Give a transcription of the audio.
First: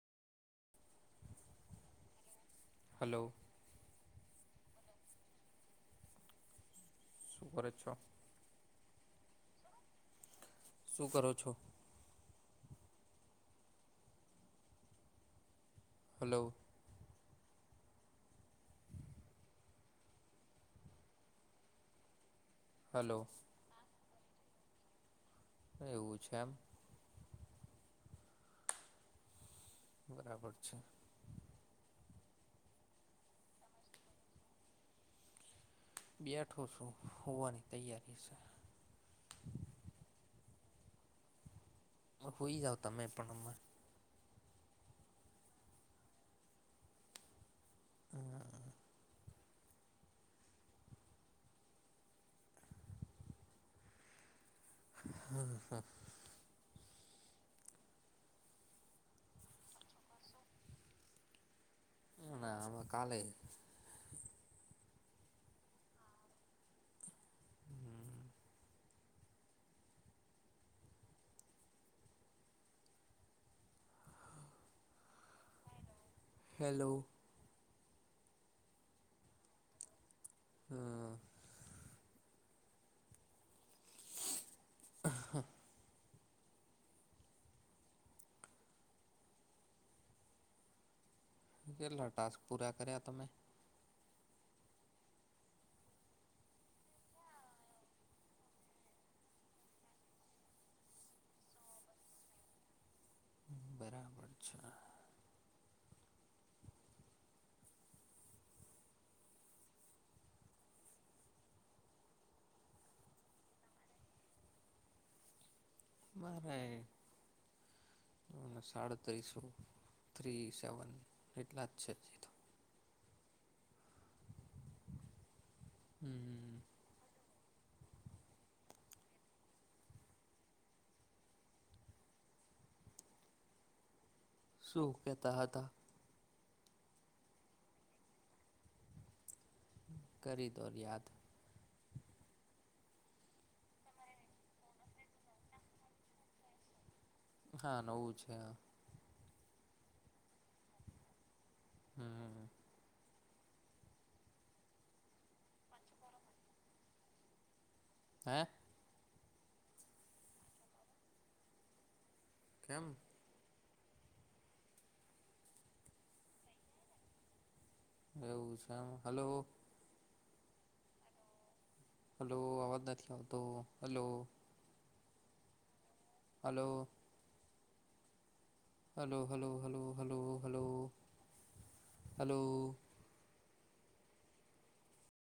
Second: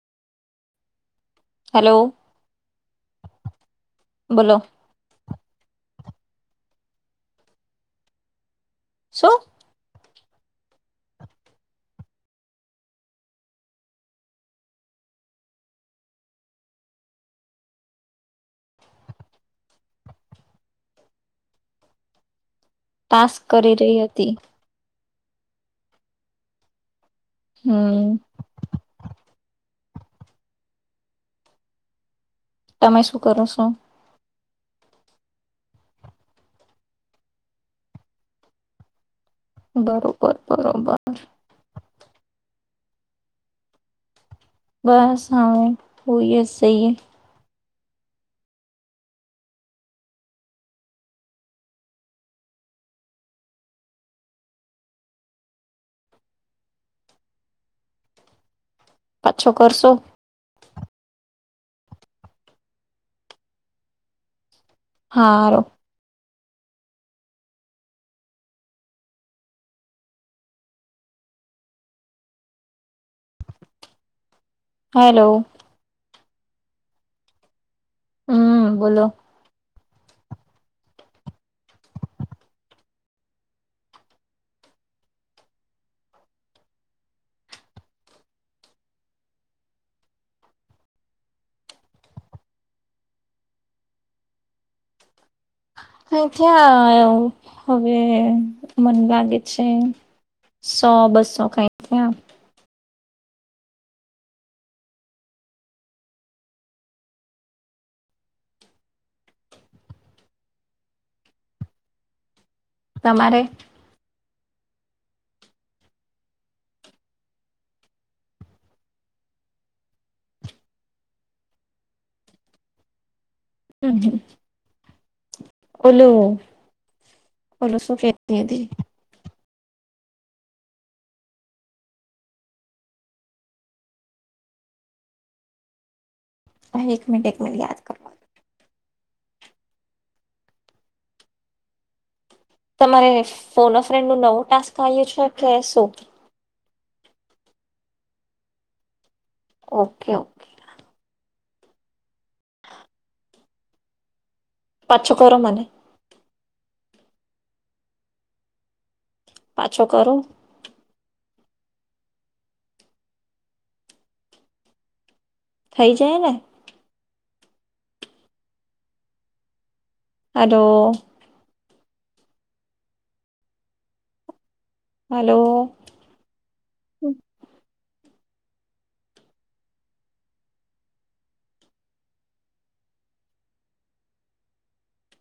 Hello. Hello. બોલો. શું કરો છો. શું. શું કરો છો. હલો. હલો ટાસ્ક કરી રહી હતી. આ એવું છે એમ. હા. બરાબર છે. તમે શું કરો છો. બે ઠો શું હુંવાની તૈયારી છે. બરોબર બરોબર. આ સુઈ જાવો તમે પણ [unintelligible] બસ હા હું હુંઈએ [unintelligible] હા. હા હા. પાછો કરશો. એમાંય આમાં કાલે. હારો. હમ. હેલો. હેલો. હમ બોલો. હા. કેટલા ટાસ્ક પૂરા કર્યા તમે. હઉ ત્યાં એ [unintelligible] હવે મન લાગે છે. સો બસ્સો કાઈ થ્યા. પરીક્ષા. તમારે? મારેય. અહ સાડત્રીસો થ્રી સેવન એટલા જ છે. તો હમ હમ. ઓલું હમ ઓલું શું કેતી હતી. શું કહેતા હતા. હ એક મિન્ટ એક મ યાદ કર. કરી દર યાદ. તમારે ફોન ફ્રેન્ડ નું નવો ટાસ્ક આવ્યો છે કે શું? હા નવું છે. ઓકે ઓ. હમ. પાછો કરો મને. હે! પાછો કરો. ખેમ. થઈ જાય ને. એવું છે એમ હલો. આદો. હલો અવાજ નથી આવતો hello. Hello. Hello. Hello hello hello hello hello hello.